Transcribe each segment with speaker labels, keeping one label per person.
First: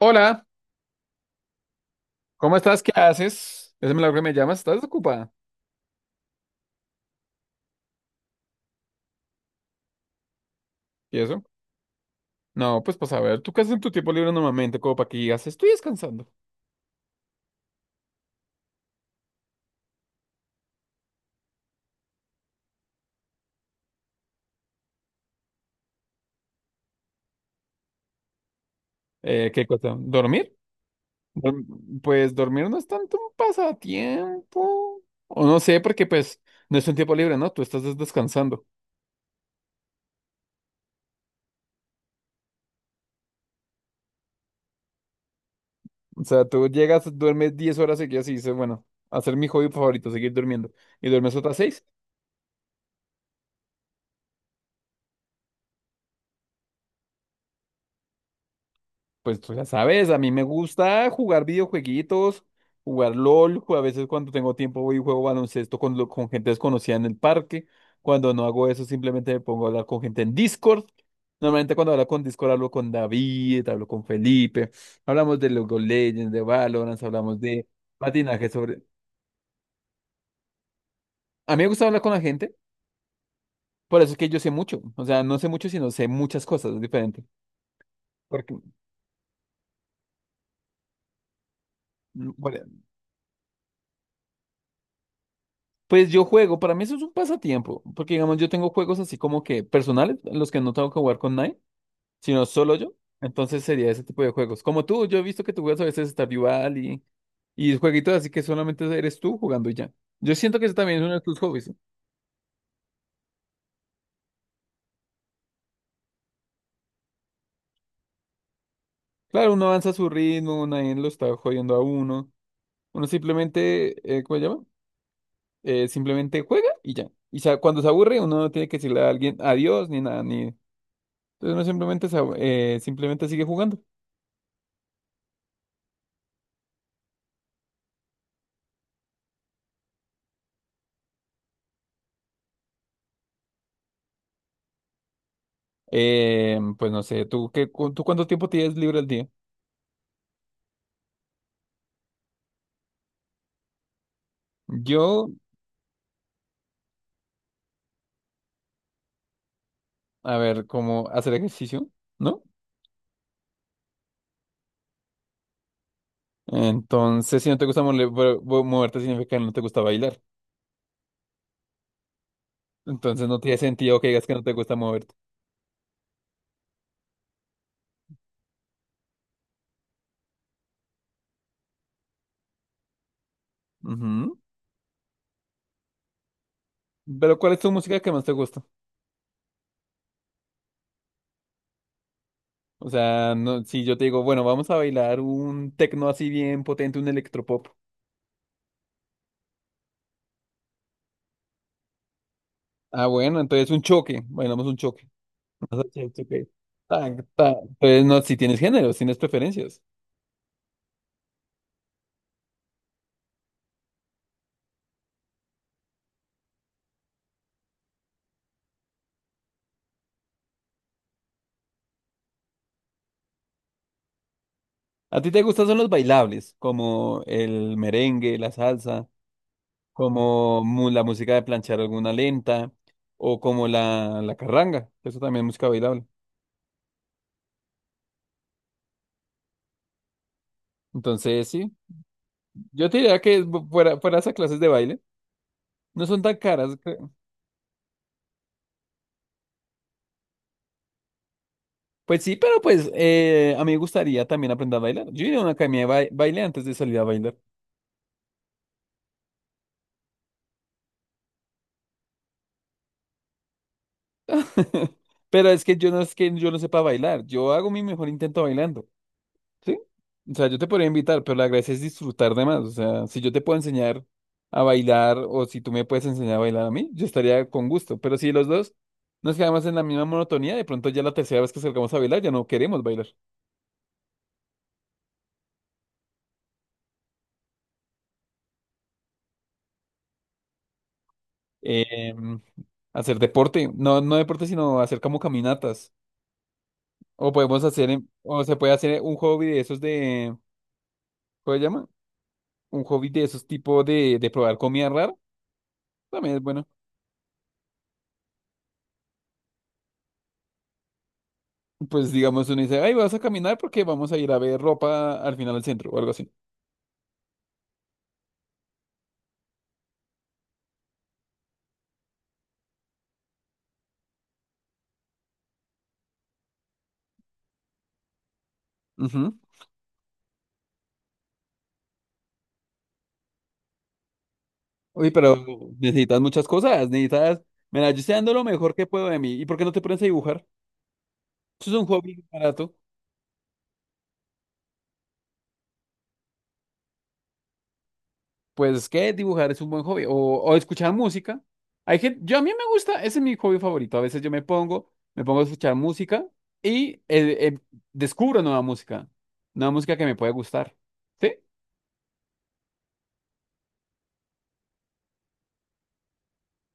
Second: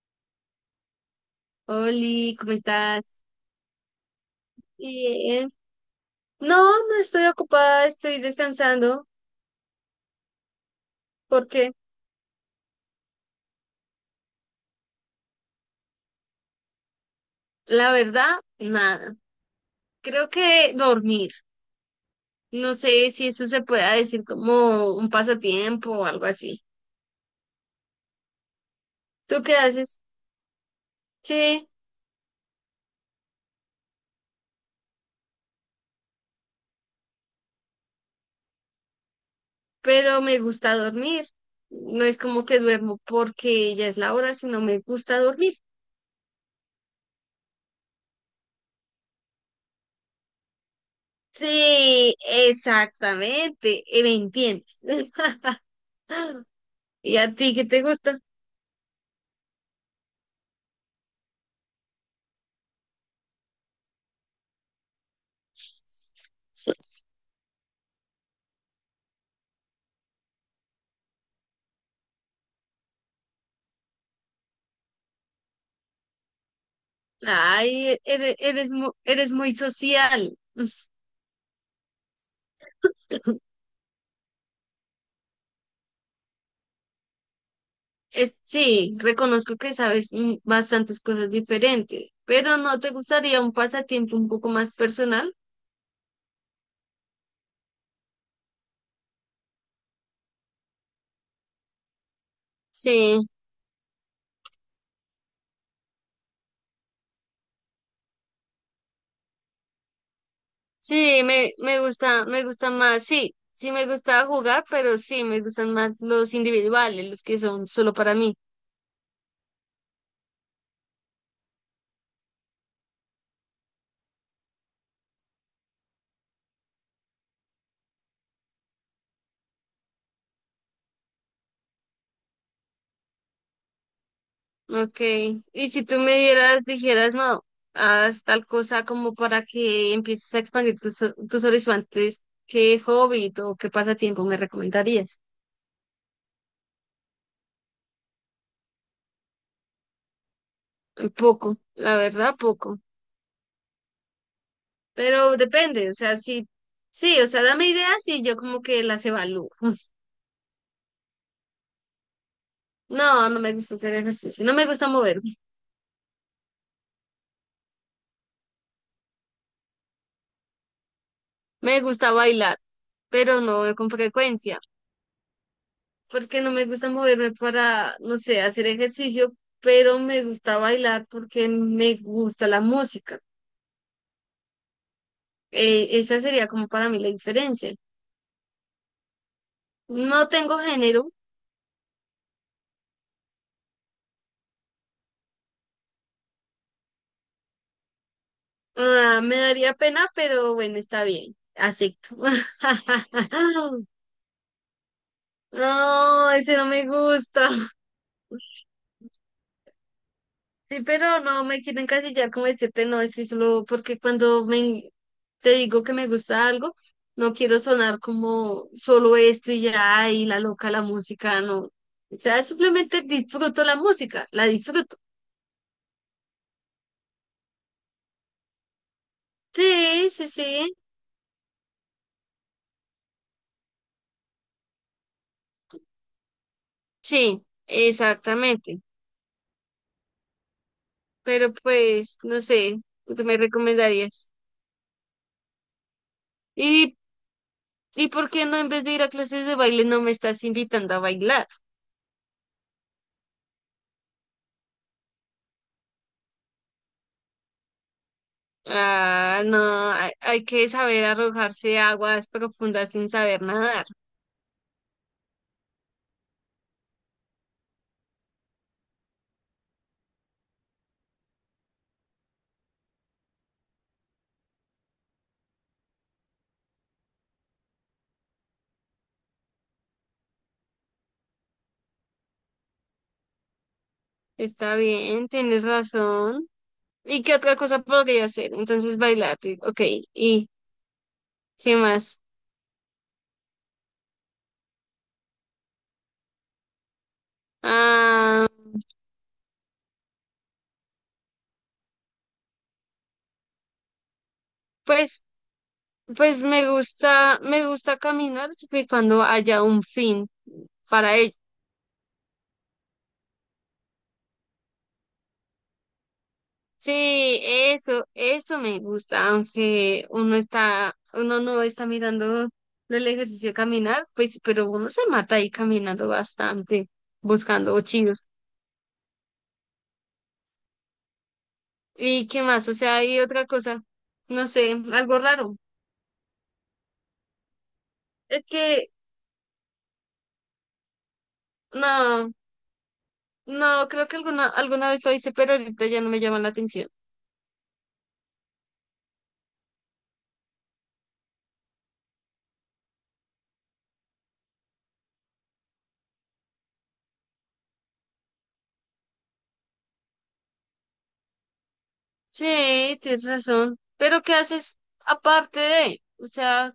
Speaker 1: Hola,
Speaker 2: Oli, ¿cómo
Speaker 1: ¿cómo estás? ¿Qué
Speaker 2: estás?
Speaker 1: haces? Es milagro que me llamas, ¿estás desocupada?
Speaker 2: Bien. No, no estoy ocupada, estoy descansando
Speaker 1: ¿Y eso?
Speaker 2: porque
Speaker 1: No, pues para saber, ¿tú qué haces en tu tiempo libre normalmente? Como para que digas, estoy descansando.
Speaker 2: la verdad, nada. Creo que dormir. No sé si eso se pueda decir como un pasatiempo o algo así. ¿Tú qué
Speaker 1: ¿Qué cosa?
Speaker 2: haces?
Speaker 1: ¿Dormir?
Speaker 2: Sí,
Speaker 1: Dorm- Pues dormir no es tanto un pasatiempo. O no sé, porque pues no es un tiempo libre, ¿no? Tú estás descansando.
Speaker 2: pero me gusta dormir. No es como que duermo porque ya es la hora, sino me gusta dormir.
Speaker 1: O sea, tú llegas, duermes 10 horas seguidas y dices, bueno, hacer mi hobby favorito, seguir durmiendo. Y duermes otras 6.
Speaker 2: Sí, exactamente. ¿Me entiendes? ¿Y a ti qué te gusta?
Speaker 1: Pues tú ya sabes, a mí me gusta jugar videojueguitos, jugar LOL, a veces cuando tengo tiempo voy y juego baloncesto con, con gente desconocida en el parque. Cuando no hago eso, simplemente me pongo a hablar con gente en Discord. Normalmente cuando hablo con Discord hablo con David, hablo con Felipe, hablamos de League of Legends, de Valorant, hablamos de
Speaker 2: Ay,
Speaker 1: patinaje sobre...
Speaker 2: eres muy social.
Speaker 1: A mí me gusta hablar con la gente, por eso es que yo sé mucho. O sea, no sé mucho, sino sé muchas cosas, es diferente.
Speaker 2: Es,
Speaker 1: Porque,
Speaker 2: sí, reconozco que sabes mm, bastantes cosas diferentes, pero
Speaker 1: bueno,
Speaker 2: ¿no te gustaría un pasatiempo un poco más personal?
Speaker 1: pues yo juego, para mí eso es un pasatiempo, porque digamos yo tengo juegos así como que personales, en los que no tengo que jugar con nadie, sino solo yo.
Speaker 2: Sí,
Speaker 1: Entonces sería ese tipo de juegos. Como tú, yo he visto que tú juegas a veces Stardew Valley y jueguitos así que solamente eres tú jugando y ya. Yo siento que eso también es uno de
Speaker 2: sí,
Speaker 1: tus hobbies, ¿no?
Speaker 2: me gusta más, sí, sí me gusta jugar, pero sí, me gustan más los individuales, los que son solo para mí.
Speaker 1: Claro, uno avanza a su ritmo, nadie lo está jodiendo a uno. Uno simplemente, ¿cómo se llama? Simplemente juega y ya. Y cuando se aburre, uno no tiene que decirle a alguien adiós ni nada, ni... Entonces uno simplemente, simplemente sigue jugando.
Speaker 2: Okay. Y si tú me dieras, dijeras, no, haz tal cosa como para que empieces a expandir tus, tus horizontes, ¿qué hobby o qué pasatiempo me recomendarías?
Speaker 1: Pues no sé, ¿tú, tú cuánto tiempo tienes libre al día?
Speaker 2: Poco, la verdad, poco.
Speaker 1: Yo,
Speaker 2: Pero depende, o sea, sí, sí, o sea, dame ideas y yo como que las evalúo.
Speaker 1: a ver, como hacer ejercicio, ¿no?
Speaker 2: No, no me gusta hacer ejercicio, no me gusta moverme,
Speaker 1: Entonces, si no te gusta moverte, significa que no te gusta bailar.
Speaker 2: me gusta bailar,
Speaker 1: Entonces, no
Speaker 2: pero
Speaker 1: tiene
Speaker 2: no con
Speaker 1: sentido que digas que no te
Speaker 2: frecuencia,
Speaker 1: gusta moverte.
Speaker 2: porque no me gusta moverme para, no sé, hacer ejercicio, pero me gusta bailar porque me gusta la música.
Speaker 1: Ujú.
Speaker 2: Esa sería como para mí la
Speaker 1: Pero, ¿cuál es tu
Speaker 2: diferencia.
Speaker 1: música que más te gusta?
Speaker 2: No tengo género,
Speaker 1: O sea, no, si yo te digo, bueno, vamos a bailar un tecno así bien potente, un electropop.
Speaker 2: ah, me daría pena, pero bueno, está bien, acepto.
Speaker 1: Ah, bueno, entonces un choque. Bailamos un choque. Vas a hacer
Speaker 2: No,
Speaker 1: choque.
Speaker 2: ese no me
Speaker 1: Tac,
Speaker 2: gusta.
Speaker 1: tac. Entonces, no, si tienes géneros, tienes preferencias.
Speaker 2: Sí, pero no me quiero encasillar como decirte no, es que solo porque cuando me, te digo que me gusta algo, no quiero sonar como solo esto y ya, y la loca la música, no. O sea, simplemente disfruto la música, la disfruto.
Speaker 1: ¿A ti te gustan son los bailables, como el merengue, la salsa,
Speaker 2: Sí, sí,
Speaker 1: como
Speaker 2: sí,
Speaker 1: la música de planchar alguna lenta, o como la carranga, que eso también es música bailable.
Speaker 2: sí, exactamente.
Speaker 1: Entonces,
Speaker 2: Pero
Speaker 1: sí,
Speaker 2: pues, no sé,
Speaker 1: yo te diría
Speaker 2: ¿tú me
Speaker 1: que fuera
Speaker 2: recomendarías?
Speaker 1: esas clases de baile, no son tan caras,
Speaker 2: ¿Y,
Speaker 1: creo.
Speaker 2: y por qué no, en vez de ir a clases de baile, no me estás invitando a bailar?
Speaker 1: Pues sí, pero pues a mí me gustaría también aprender a bailar. Yo iría a una academia de baile antes de salir a bailar.
Speaker 2: Ah, no, hay que saber arrojarse a aguas profundas sin saber nadar.
Speaker 1: Pero es que yo no, es que yo no sepa bailar, yo hago mi mejor intento bailando. Sí, o sea, yo te podría invitar, pero la gracia es disfrutar de más. O sea, si yo te puedo enseñar a bailar o si tú me puedes enseñar a bailar a mí, yo estaría con gusto. Pero si los dos nos quedamos en la misma monotonía, de pronto ya la tercera vez que salgamos a bailar ya no queremos bailar.
Speaker 2: Está bien, tienes razón. ¿Y qué otra cosa podría hacer? Entonces bailar, y- ok. ¿Y qué
Speaker 1: Eh,
Speaker 2: más?
Speaker 1: hacer deporte, no, no deporte, sino hacer como caminatas. O podemos hacer, o
Speaker 2: Ah,
Speaker 1: se puede hacer un hobby de esos de, ¿cómo se llama? Un hobby de esos tipo de probar comida rara.
Speaker 2: pues,
Speaker 1: También
Speaker 2: pues
Speaker 1: es bueno.
Speaker 2: me gusta caminar siempre y cuando haya un fin para ello.
Speaker 1: Pues digamos, uno dice, ay, vas a caminar porque vamos a ir a ver ropa al final del centro o algo así.
Speaker 2: Sí, eso me gusta, aunque uno está, uno no está mirando el ejercicio de caminar, pues, pero uno se mata ahí caminando bastante, buscando chidos.
Speaker 1: Ujú.
Speaker 2: ¿Y qué más? O sea, hay otra cosa, no sé,
Speaker 1: Uy,
Speaker 2: algo
Speaker 1: pero
Speaker 2: raro.
Speaker 1: necesitas muchas cosas, necesitas, mira, yo estoy dando lo
Speaker 2: Es
Speaker 1: mejor que
Speaker 2: que
Speaker 1: puedo de mí. ¿Y por qué no te pones a dibujar? Eso es un hobby
Speaker 2: no,
Speaker 1: barato.
Speaker 2: no, creo que alguna, alguna vez lo hice, pero ahorita ya no me llama la atención.
Speaker 1: Pues que dibujar es un buen hobby. O escuchar música. Hay gente, yo a mí me gusta, ese es mi hobby favorito. A veces yo me pongo a escuchar música y descubro nueva música. Nueva música que me puede gustar. ¿Sí?
Speaker 2: Sí, tienes razón. Pero ¿qué haces aparte de? O sea,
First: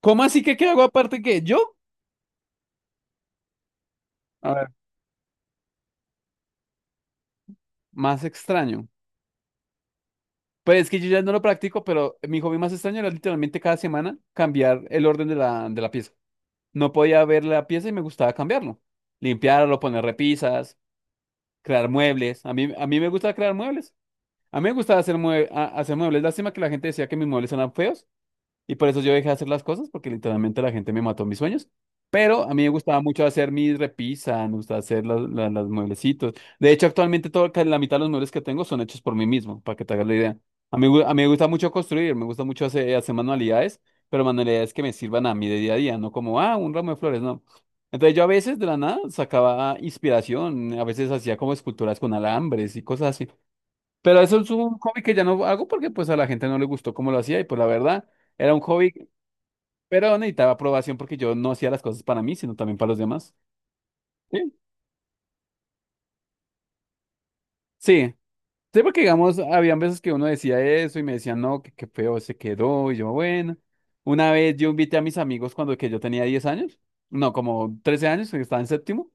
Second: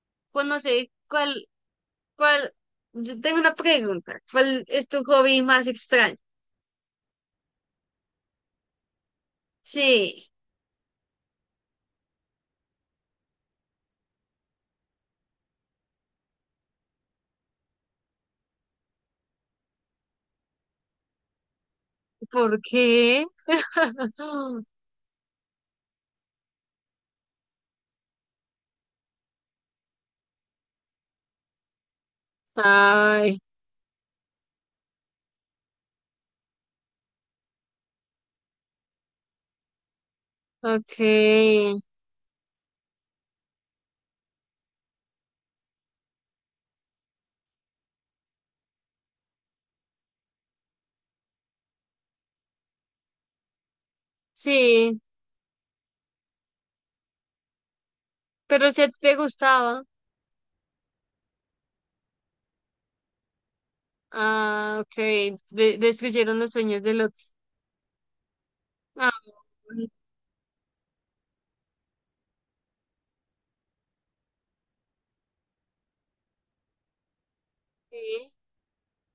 Speaker 1: ¿Cómo así
Speaker 2: pues
Speaker 1: que
Speaker 2: no
Speaker 1: qué hago
Speaker 2: sé,
Speaker 1: aparte que
Speaker 2: ¿cuál?
Speaker 1: yo?
Speaker 2: ¿Cuál? Yo tengo una pregunta.
Speaker 1: A
Speaker 2: ¿Cuál
Speaker 1: ver,
Speaker 2: es tu hobby más extraño?
Speaker 1: más extraño.
Speaker 2: Sí.
Speaker 1: Pues es que yo ya no lo practico, pero mi hobby más extraño era literalmente cada semana cambiar el orden de la pieza. No podía ver la pieza y me gustaba cambiarlo. Limpiarlo, poner repisas, crear muebles.
Speaker 2: ¿Por
Speaker 1: A mí me
Speaker 2: qué?
Speaker 1: gusta crear muebles. A mí me gustaba hacer, hacer muebles. Lástima que la gente decía que mis muebles eran feos. Y por eso yo dejé de hacer las cosas, porque literalmente la gente me mató mis sueños. Pero a mí me gustaba mucho
Speaker 2: Ay,
Speaker 1: hacer mis repisas, me gustaba hacer las mueblecitos. De hecho, actualmente todo, casi la mitad de los muebles que tengo son hechos por mí mismo, para que te hagas la idea. A mí me gusta
Speaker 2: ok.
Speaker 1: mucho construir, me gusta mucho hacer, hacer manualidades, pero manualidades que me sirvan a mí de día a día, no como, ah, un ramo de flores, no. Entonces yo a veces de la nada sacaba inspiración, a veces hacía como esculturas con alambres y cosas así. Pero eso es un
Speaker 2: Sí,
Speaker 1: hobby que ya no hago porque pues a la gente no le gustó cómo lo hacía y pues la verdad. Era un
Speaker 2: pero si a
Speaker 1: hobby
Speaker 2: ti te gustaba.
Speaker 1: pero necesitaba aprobación porque yo no hacía las cosas para mí, sino también para los demás. Sí.
Speaker 2: Ah, ok. De destruyeron los sueños del otro.
Speaker 1: Sí, sí, porque
Speaker 2: Ah,
Speaker 1: digamos, habían veces que uno decía eso y me decían, no, que qué feo se quedó. Y yo, bueno. Una vez yo invité a mis amigos cuando que yo tenía 10 años, no, como 13 años,
Speaker 2: sí,
Speaker 1: que estaba en séptimo,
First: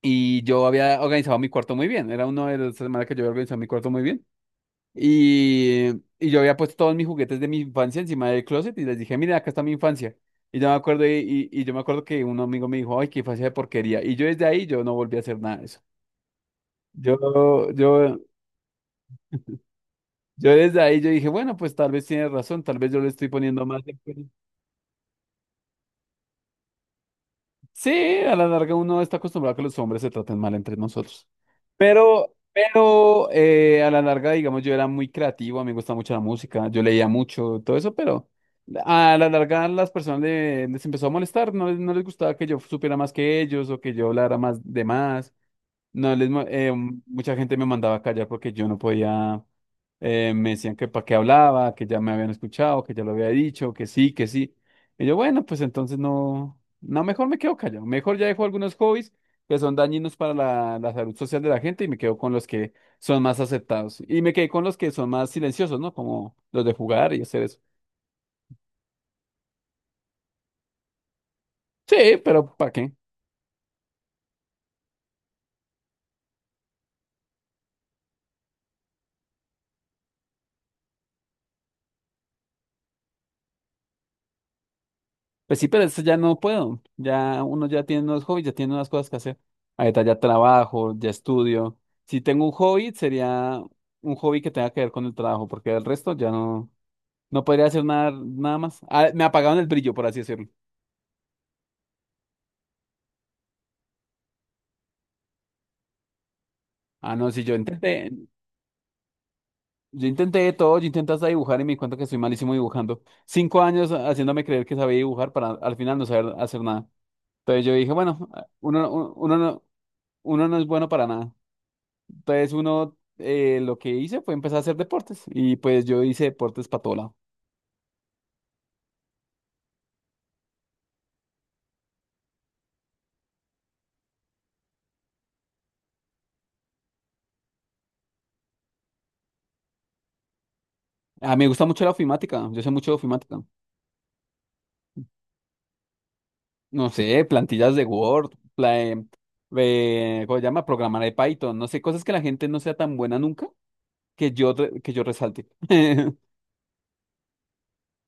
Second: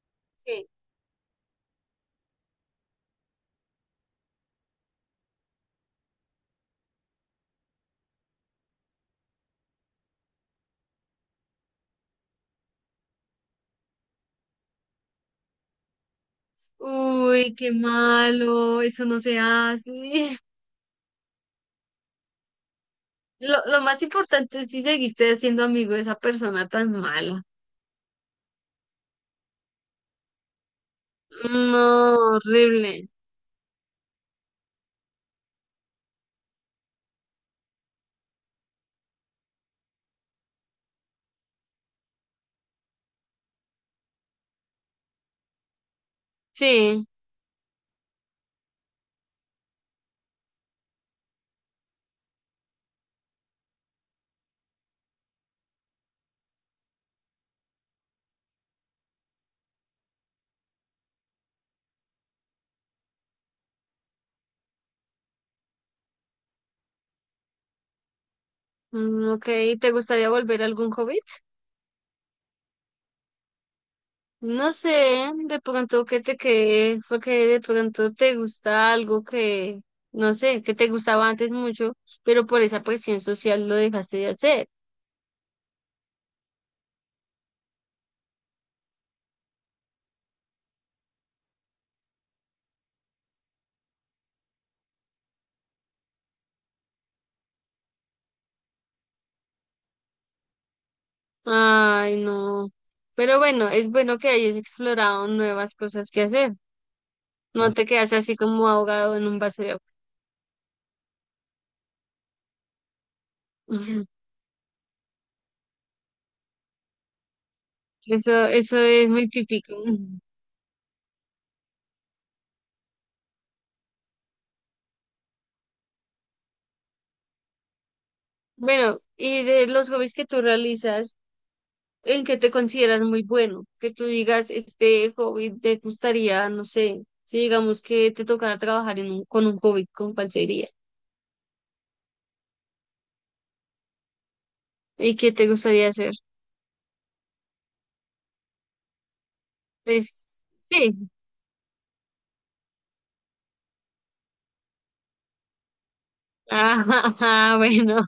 Speaker 1: y yo
Speaker 2: sí.
Speaker 1: había organizado mi cuarto muy bien. Era uno de las semanas que yo había organizado mi cuarto muy bien. Y, y yo había puesto todos mis juguetes de mi infancia encima del closet y les dije, miren, acá está mi infancia. Y yo me acuerdo, y yo me acuerdo que un amigo me dijo, ay, qué infancia de porquería. Y yo desde ahí yo no volví a hacer nada de eso. Yo,
Speaker 2: Uy, qué
Speaker 1: yo,
Speaker 2: malo. Eso no se hace.
Speaker 1: yo desde ahí yo dije, bueno, pues tal vez tiene razón, tal vez yo le estoy poniendo más.
Speaker 2: Lo más importante es si seguiste siendo amigo de esa persona tan mala.
Speaker 1: Sí, a la larga uno está acostumbrado a que los hombres se traten mal entre nosotros.
Speaker 2: No,
Speaker 1: Pero,
Speaker 2: horrible.
Speaker 1: pero eh, a la larga, digamos, yo era muy creativo, a mí me gusta mucho la música, yo leía mucho, todo eso, pero a la larga las personas les empezó a molestar, no, no les gustaba que yo supiera más que ellos o que yo hablara más de más. No,
Speaker 2: Sí.
Speaker 1: mucha gente me mandaba a callar porque yo no podía, me decían que para qué hablaba, que ya me habían escuchado, que ya lo había dicho, que sí, que sí. Y yo, bueno, pues entonces no, no, mejor me quedo callado, mejor ya dejo algunos hobbies que son dañinos para la salud social de la gente y me quedo con los que son más aceptados. Y me quedé con los que son más silenciosos, ¿no? Como los de jugar y hacer eso.
Speaker 2: Mm, ok, ¿te gustaría volver a algún hobby?
Speaker 1: Sí, pero ¿para qué?
Speaker 2: No sé, de pronto que te quede, porque de pronto te gusta algo que, no sé, que te gustaba antes mucho, pero por esa presión social lo dejaste de hacer.
Speaker 1: Pues sí, pero eso ya no puedo. Ya uno ya tiene unos hobbies, ya tiene unas cosas que hacer. Ahorita ya trabajo, ya estudio. Si tengo un hobby, sería un hobby que tenga que ver con el trabajo, porque el resto ya no, no podría hacer nada, nada más. Ah, me apagaron el brillo, por así decirlo.
Speaker 2: Ay, no. Pero bueno, es bueno que hayas explorado nuevas cosas que hacer.
Speaker 1: Ah, no, si yo
Speaker 2: No te
Speaker 1: intenté,
Speaker 2: quedas así como ahogado en un vaso de agua.
Speaker 1: yo intenté de todo, yo intenté hasta dibujar y me di cuenta que soy malísimo dibujando. 5 años haciéndome creer que sabía dibujar para al final no saber hacer nada. Entonces yo dije, bueno,
Speaker 2: Eso
Speaker 1: uno,
Speaker 2: es
Speaker 1: uno,
Speaker 2: muy
Speaker 1: uno no
Speaker 2: típico.
Speaker 1: uno no es bueno para nada. Entonces uno lo que hice fue empezar a hacer deportes y pues yo hice deportes para todo lado.
Speaker 2: Bueno, y de los hobbies que tú realizas, en qué te consideras muy bueno, que tú digas, este hobby te gustaría, no sé, si digamos que te tocara trabajar en un, con un hobby, con pancería,
Speaker 1: Ah, me gusta mucho la ofimática, yo sé mucho de ofimática.
Speaker 2: y qué te gustaría hacer.
Speaker 1: No sé, plantillas de Word,
Speaker 2: Pues
Speaker 1: ¿cómo se llama? Programar
Speaker 2: sí,
Speaker 1: de Python, no sé, cosas que la gente no sea tan buena nunca que yo, que yo resalte.
Speaker 2: ah, bueno,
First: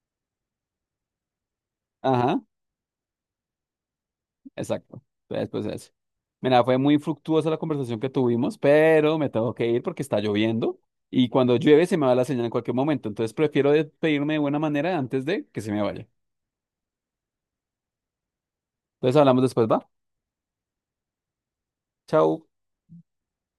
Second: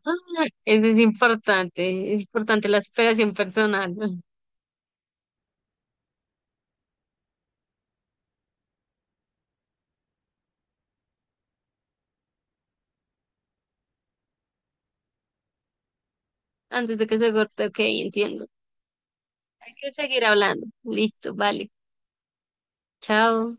Speaker 2: eso es
Speaker 1: Ajá.
Speaker 2: importante la superación personal, ¿no?
Speaker 1: Exacto. Entonces, pues eso. Mira, fue muy fructuosa la conversación que tuvimos, pero me tengo que ir porque está lloviendo y cuando llueve se me va la señal en cualquier momento. Entonces prefiero despedirme de buena manera antes de que se me vaya.
Speaker 2: Antes de que se corte, ok, entiendo.
Speaker 1: Entonces hablamos después,
Speaker 2: Hay
Speaker 1: ¿va?
Speaker 2: que seguir hablando, listo, vale,
Speaker 1: Chao.
Speaker 2: chao.